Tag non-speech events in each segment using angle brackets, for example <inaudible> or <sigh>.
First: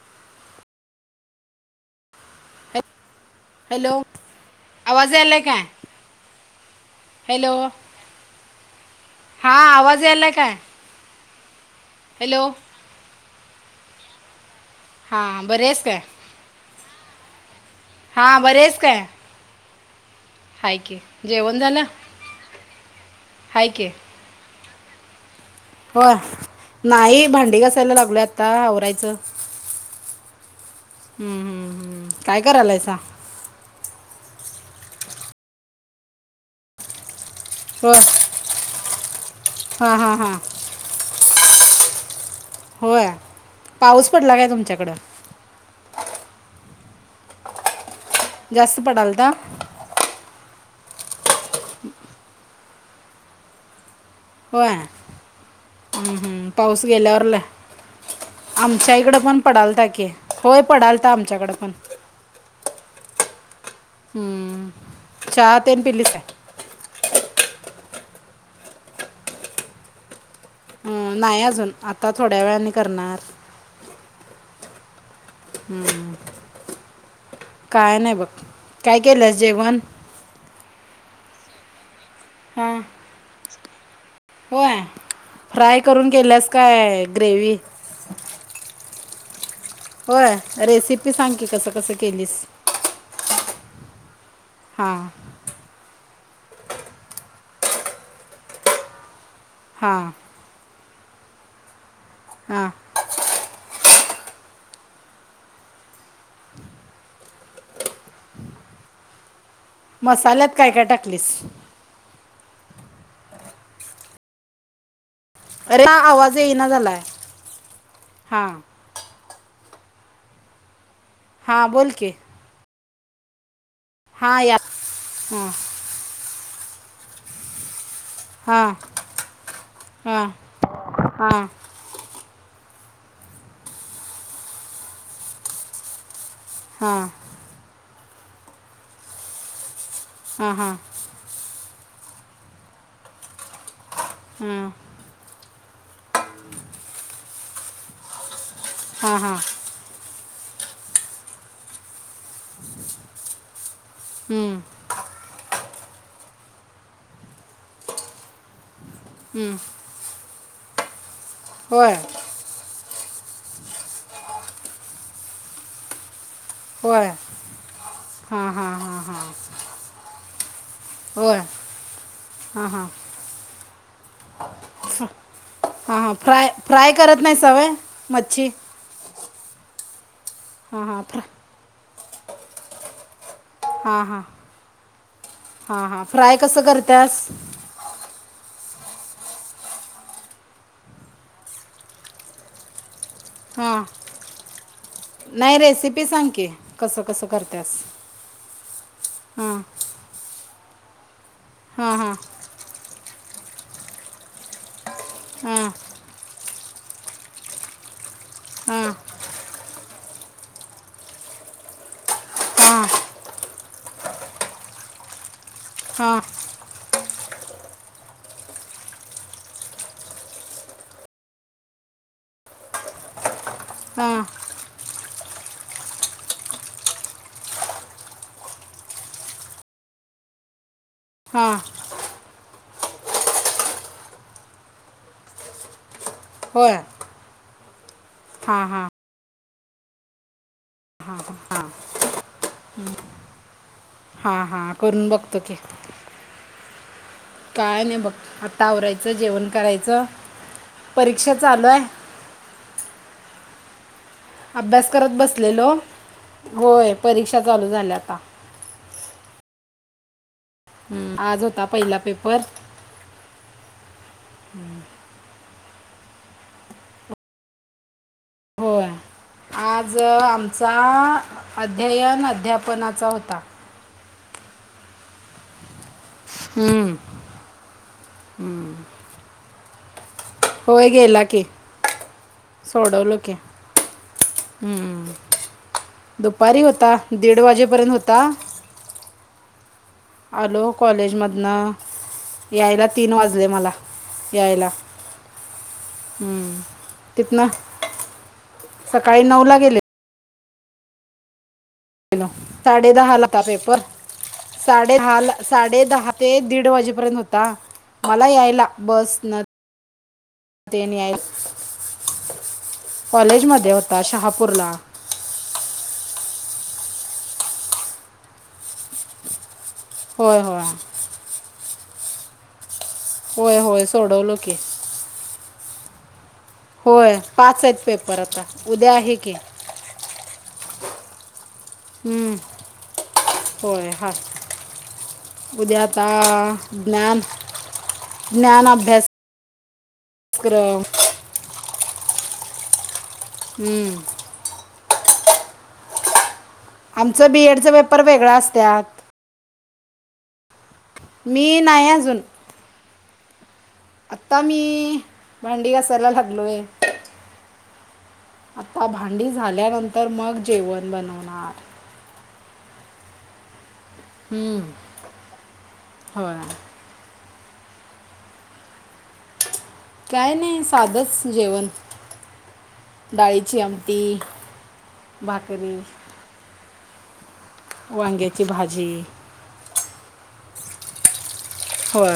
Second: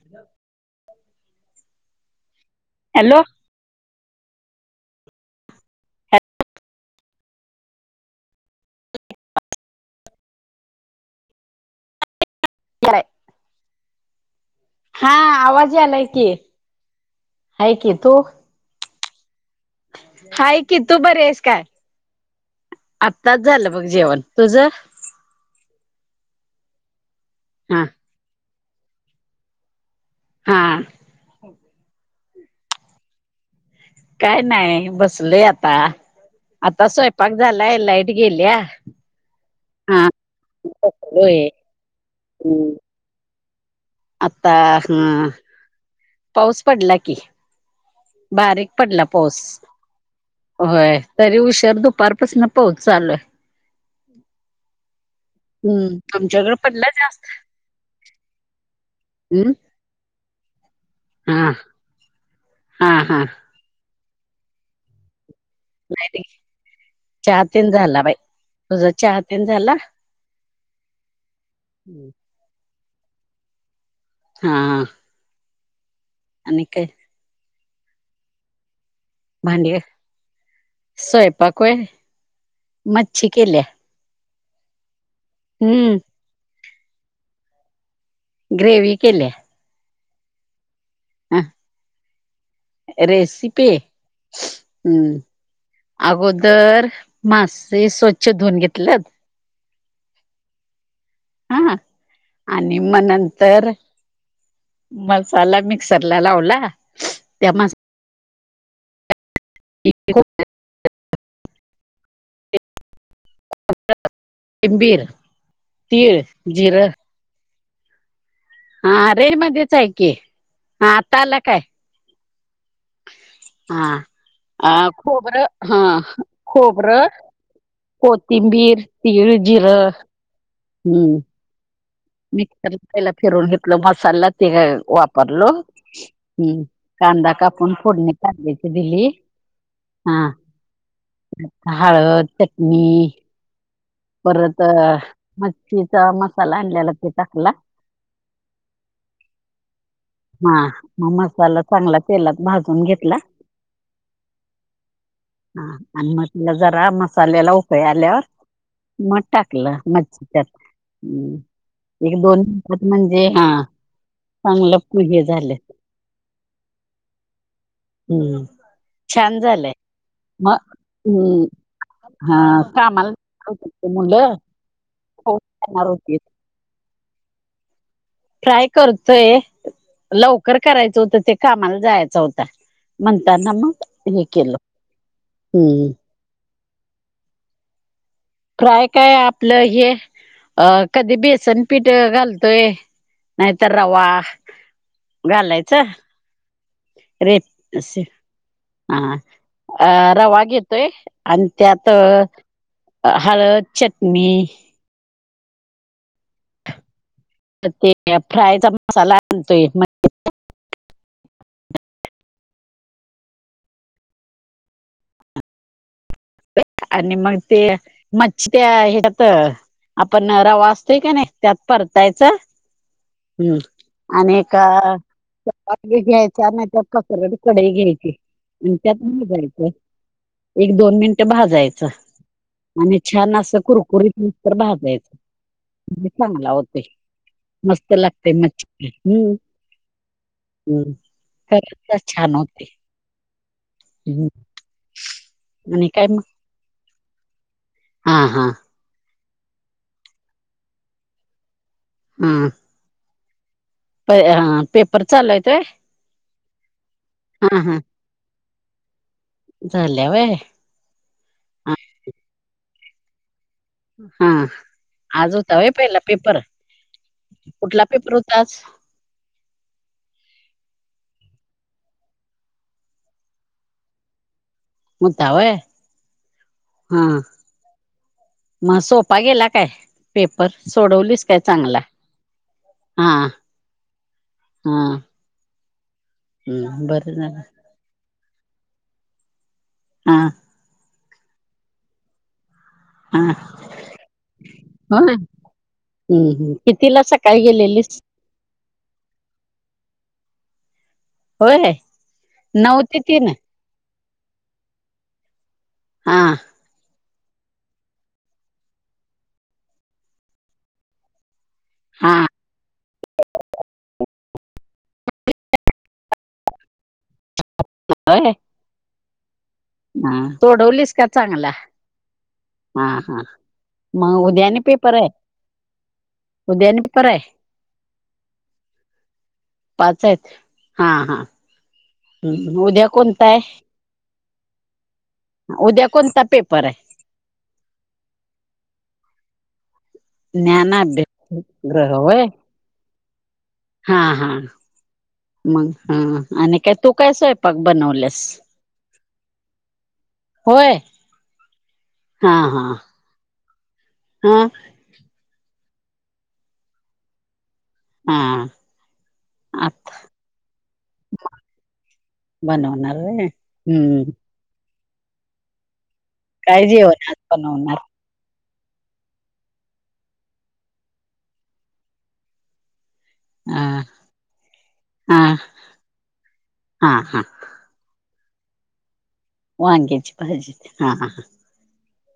ह ह्या हॅलो आवाज आलाय काय? हॅलो हा आवाज यायलाय काय? हॅलो हा हां बरे आवाज आहेस काय यालाय कि हाय की हा बरी हास काय? हाय की तू बरी आहेस काय? आत्ताच हाय झालं बघ की जेवण तुझ? होय नाही भांडी हा घासायला लागलोय आता आवरायचं. हा हम्म हम्म हम्म काय करायलायसा? काय नाय बसलोय आता आता सवय पाक झालाय होय लाईट गेल्या हां हा. हां हां बसलोय हम होय पाऊस पडला काय तुमच्याकडं? हा पाऊस पडला की बारीक जास्त पडला पडालता पाऊस. होय तरी उशर दुपारपासन पाऊस चालूय. होय हम् हम्म तुमच्याकडे पाऊस पडला जास्त गेल्यावरला आमच्या इकड पण हम्म पडालता कि होय पडालता हा आमच्याकड पण हा हा ह चात नाही चहा तीन झाला बाई तुझा चहा तीन झाला? हम नाही अजून आता थोड्या वेळानी करणार. हा हम्म आणि काय काय नाही बघ. काय केल्यास भांडी जेवण? स्वयंपाक होय. हा. मच्छी केल्या. होय. फ्राय हम्म करून केल्यास काय ग्रेवी? ग्रेवी केल्या. होय. रेसिपी सांग ह की कसं कसं केलीस. रेसिपी. हां हम्म. अगोदर मासे स्वच्छ धुवून घेतलेत. हा. हा. हां आणि म नं तर. मसाला मिक्सर ला लावला. त्या म मसाल्यात काय काय टाकलीस? <unintelligible> कोथिंबीर अरे! ह तीळ आवाज येईना जिरं झालाय. हा. हा. रेंज मध्येच आहे की. हा. आता आला काय? हां बोल की. हा. हां या अ खोबरं हां हा खोबरं. हां कोथिंबीर, तीळ, जिरं. हां हम्म. हां मिक्सर ला पहिला फिरून घेतलं. मसाला ते वापरलो. हम्म. हां हां कांदा कापून फोडणी कांद्याची दिली. हा. हां हळद चटनी हां परत मच्छीचा मसाला आणलेला ते टाकला. हा हा. हा. मग मसाला चांगला तेलात भाजून घेतला. हम्म. हा. आणि मग तिला जरा मसाल्याला उकळी आल्यावर. मग हं, टाकलं मच्छी त्यात. होय एक दोन. <unintelligible> म्हणजे हा. चांगलं पुजे झाले. होय हम्म. हां हां हां हां छान झालंय. मग होय हम्. हा. हां हां कामाला मुलं. हो करणार हा हा. होती फ्राय-फ्राय करत नाहीसा होय. फ्राय करतोय. लवकर हां करायचं हां होत फ्रा ते. कामाला जायचा होता. म्हणताना मग हा हा. हे केलं हा हम्म हा. फ्राय कसं करत्यास? फ्राय काय आपलं हे. अ कधी बेसन पीठ घालतोय. नाही तर हां रवा. नाही घालायचा रेसिपी सांग की. कसं कसं करत्यास? रेप असे हा. अ रवा घेतोय आणि त्यात हां हां हळद चटणी. हा. तर ते फ्रायचा हां मसाला आणतोय <unintelligible> हां हा. आणि मग ते मच्छी त्या ह्याच्यात. आपण रवा असतोय का नाही त्यात परतायचं. हम्म हां आणिक घ्यायच्या नाही त्या पसरट कढई घ्यायची आणि त्यात <unintelligible> एक दोन मिनट हां भाजायचं आणि छान असं कुरकुरीत नसत भाजायचं. चांगला होय होते मस्त लागते हां हां <unintelligible> हम्म हम् खच छान होते. हम. हा करून बघतो की. काय मग? काय नाही बघ हा हा आत्ता आवरायचं जेवण करायचं. परीक्षा चालू आहे. हम्म. अभ्यास पेपर करत चालू आहेत व्हय बसलेलो. होय परीक्षा हा चालू हा झाल्या आता. झाल्या व्हय? ह आज होता हा पहिला पेपर. हा आज होता व्हय पहिला पेपर? कुठला पेपर होता आज? होय आज? तर आमचा अध्ययन अध्यापनाचा होता. होता व्हय? हम्म हा. मग सोपा गेला काय? पेपर होय गेला सोडवलीस काय की चांगला? हा. हा हम्म दुपारी हम्म होता बरं झालं दीड वाजेपर्यंत होता. हा आलो कॉलेजमधन. यायला तीन हा वाजले मला यायला. होय हम्म हम कितीला सकाळी तिथनं गेलेलीस? सकाळी नऊ ला गेले. होय ना? गेलो साडे दहाला होता पेपर. साडे दहाला साडे दहा हा ते दीड वाजेपर्यंत हो मला यायला बसन. ते न यायला हा कॉलेज मध्ये होता शहापूरला. होय ह होय होय सोडवलीस का चांगला? हा हा होय होय मग सोडवलो उद्या की आणि पेपर आहे? उद्या आणि पेपर होय आहे पाच आहेत पेपर आता. उद्या आहे की. पाच. हा हा उद्या कोणता आहे? हो ह. उद्या उद्याता कोणता पेपर आहे ज्ञान ज्ञान अभ्यास. ज्ञान अभ्यास <unintelligible> व्हय? हम्म. हा हा मग हा आणि काय? तू काय आमचं बी सयपाक एडचं पेपर बनवल्यास? वेगळा असत्यात होय? मी नाही अजून. हा हा. आता हा मी भांडी घासायला लागलोय. हा आता भांडी आता झाल्यानंतर मग जेवण बनवणार. बनवणार रे हम्म. हम्म हो. काय जेवण आज बनवणार? काय नाही साधंच जेवण, डाळीची हा आमटी, हा भाकरी, हा, हा, वांग्याची भाजी, वांग्याची भाजी, हा, हा, होय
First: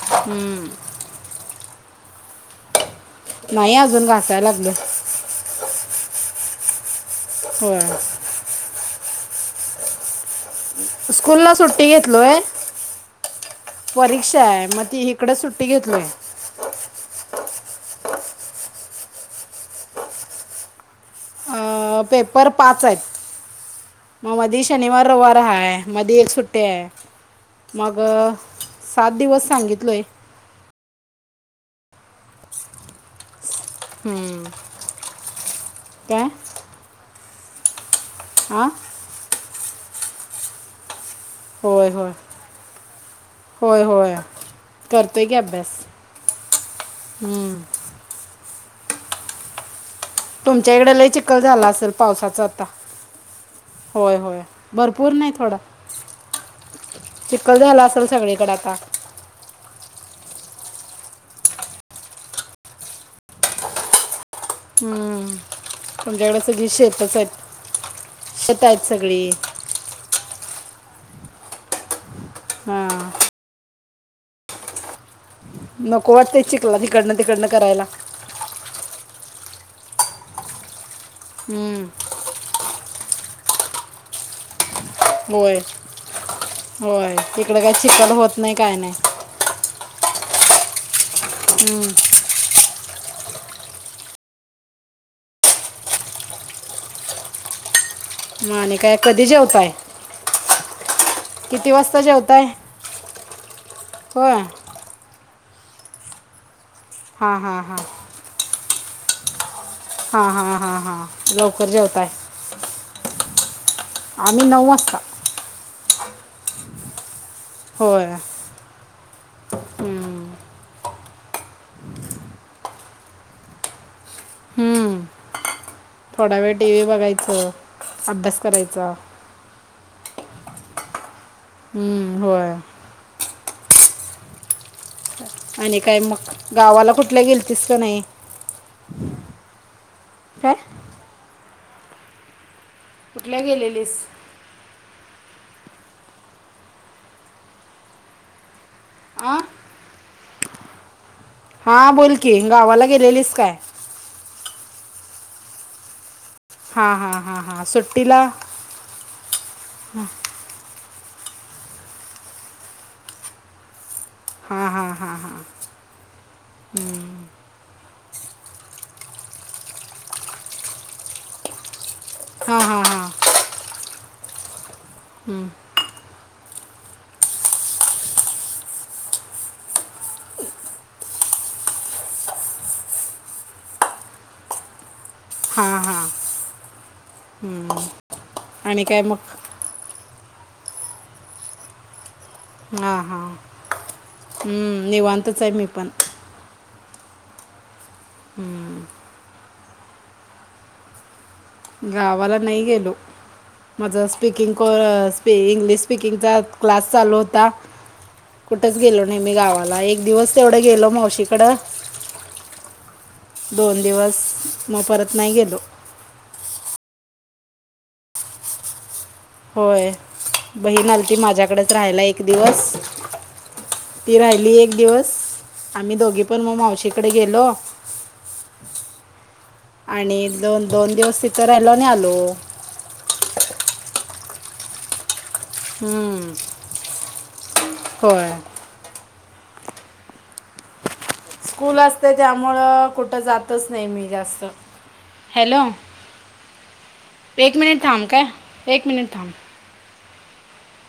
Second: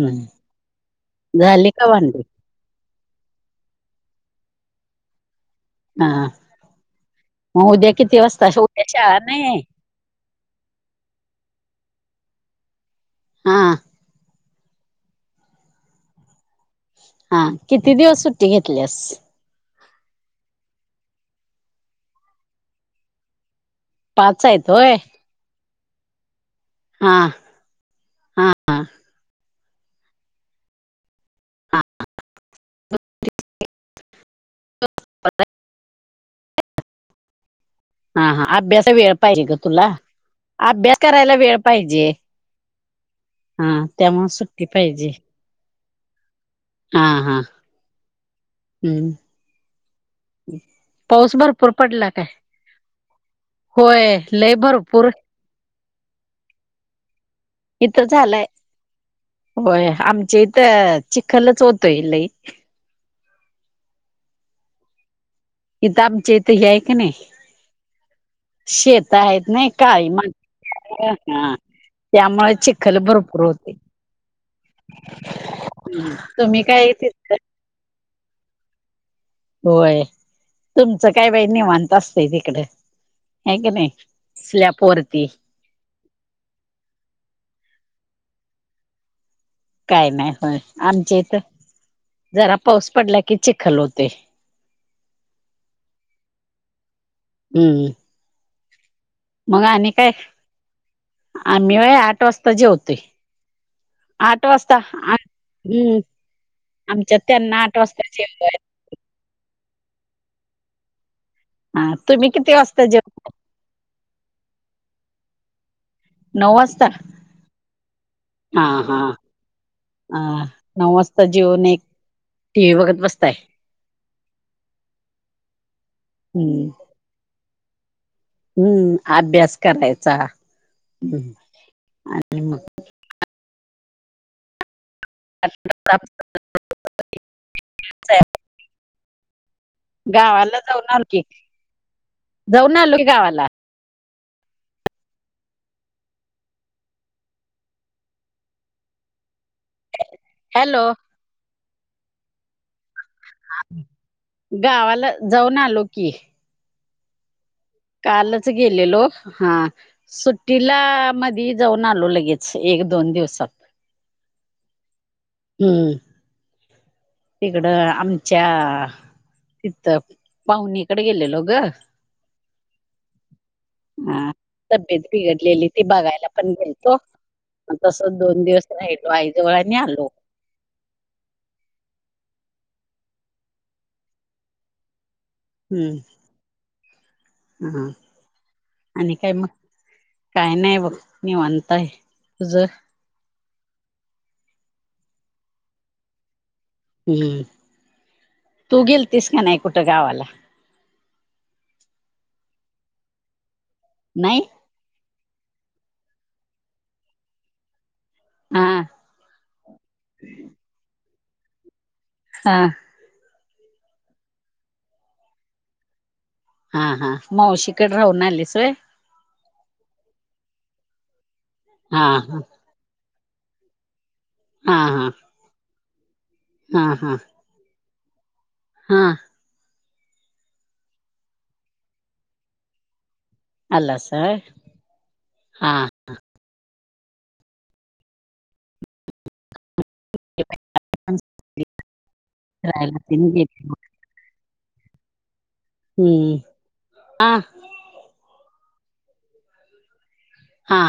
हम, हम्म, झाली का भांडे? नाही अजून घासायला लागले, हा मग होय उद्या किती वाजता? स्कूल ला सुट्टी घेतलोय हा परीक्षा आहे मग ती, इकडे सुट्टी घेतलोय. हा किती दिवस सुट्टी घेतलीस? अं, पेपर पाच आहेत मग पाच मधी आहेत होय शनिवार, रविवार हाय. मध्ये एक सुट्ट्या आहे. हा, मग सात दिवस सांगितले, हां, हम्म, काय, हा हा हां अभ्यास वेळ पाहिजे ग तुला अभ्यास करायला वेळ होय पाहिजे. होय होय हम्म, होय त्यामुळे सुट्टी पाहिजे. करतोय की अभ्यास हा हा हम्म. हम्म, तुमच्या इकडे लही पाऊस चिखल झाला भरपूर असेल पडला काय? पावसाच आता, होय होय भरपूर नाही थोडा, चिखल झाला इथं असेल झालाय सगळीकडे आता, होय आमचे इथ चिखलच होतय लई, हम्म, इथ आमच्या तुमच्याकडे इथ हे सगळी आहे का नाही शेतच आहेत आहेत शेत सगळी आहेत नाही, काळी माती, हा त्यामुळे चिखल हां भरपूर होते, नको वाटते तुम्ही चिखला काय येथे, तिकडनं तिकडनं करायला, होय, तुमचं काय बाई हम्म. निवांत असतं, व्हय तिकडं हाय कानी स्लॅप वर, होय होय तिकड काय चिखल होत नाय काय नाय, काय नाय होय आमच्या इथ, हम्म, जरा पाऊस पडला की चिखल होतोय, हम्म, मग आणि काय, कधी मग जेवताय आणि काय, किती आम्ही व्हय वाजता आठ जेवताय वाजता जेवतोय. होय आठ वाजता हम्म आमच्यात हां हां त्यांना हां आठ वाजता, जेवण, हा हा हा हा लवकर हा जेवताय, तुम्ही किती वाजता जेव आम्ही नऊ वाजता, नऊ वाजता, होय, हा हा.... आ हम्म. नऊ वाजता जेऊन एक टी व्ही बघत बसताय? हम्म.. थोडा वेळ हम्म टी व्ही बघायच, अभ्यास करायचा हम्म.. आभ्यास करायचा. हम्.. हम्म.. होय. आणि काय मग? गावाला कुठल्या गेलतीस काय नाही? काय गावाला जाऊन आलो की, जाऊन आलो.. कुठल्या गावाला गेलेलीस? आ हॅलो! हा बोलकी, गावाला गेलेलीस काय? गावाला जाऊन आलो की. हा हा हा हा सुट्ट कालच गेलेलो. हा सुट सुट्टीला मधी जाऊन आलो लगेच एक दोन दिवसात हा हां हां हां.... हम्म.. हम्.. तिकडं आमच्या तिथ पाहुणीकडे गेलेलो ग.. हा हा हा हा.. हा तब्येत बिघडलेली ते बघायला पण गेलतो. मग तसच दोन दिवस राहिलो आईजवळ अन आलो. हां हम्म.. हां हा.. आणि काय मग? काय नाही बघ निवांत हाय.. तुझं? हा हा.. हम्म.. निवांतच आहे मी पण. हम्म.. तू गेलतिस काय नाय कुठं गावाला? गावाला नाही गेलो.. माझं आज नाही स्पीकिंग कोरस इंग्लिश स्पिंगग चा क्लास चालू होता. हा कुठंच गेलो नाहीे. मी गावाला एक दिवस तेवढं गेलो मावशीकडं हा.. दोन दिवस मग परत नाही गेलो. हा हा मावशीकड राहून आलीस होय.. होय बहीण आलती माझ्याकडच राहिला हा एक हा दिवस ती राहिली हिली एक हा दिवस हा आम्ही दोघी पण मग हा मावशीकडे हा गेलो हा.. आणि एक दोन दोन दिवस तिथं राहिलो आणि आलो. आलासा व्हय हा.. हम्म.. होय. स्कूल असते त्यामुळं राहायला कुठं तेन जातच गेली नाही मी जास्त हॅलो? हम्म हा एक मिनिट थांब काय एक मिनिट थांब. हा.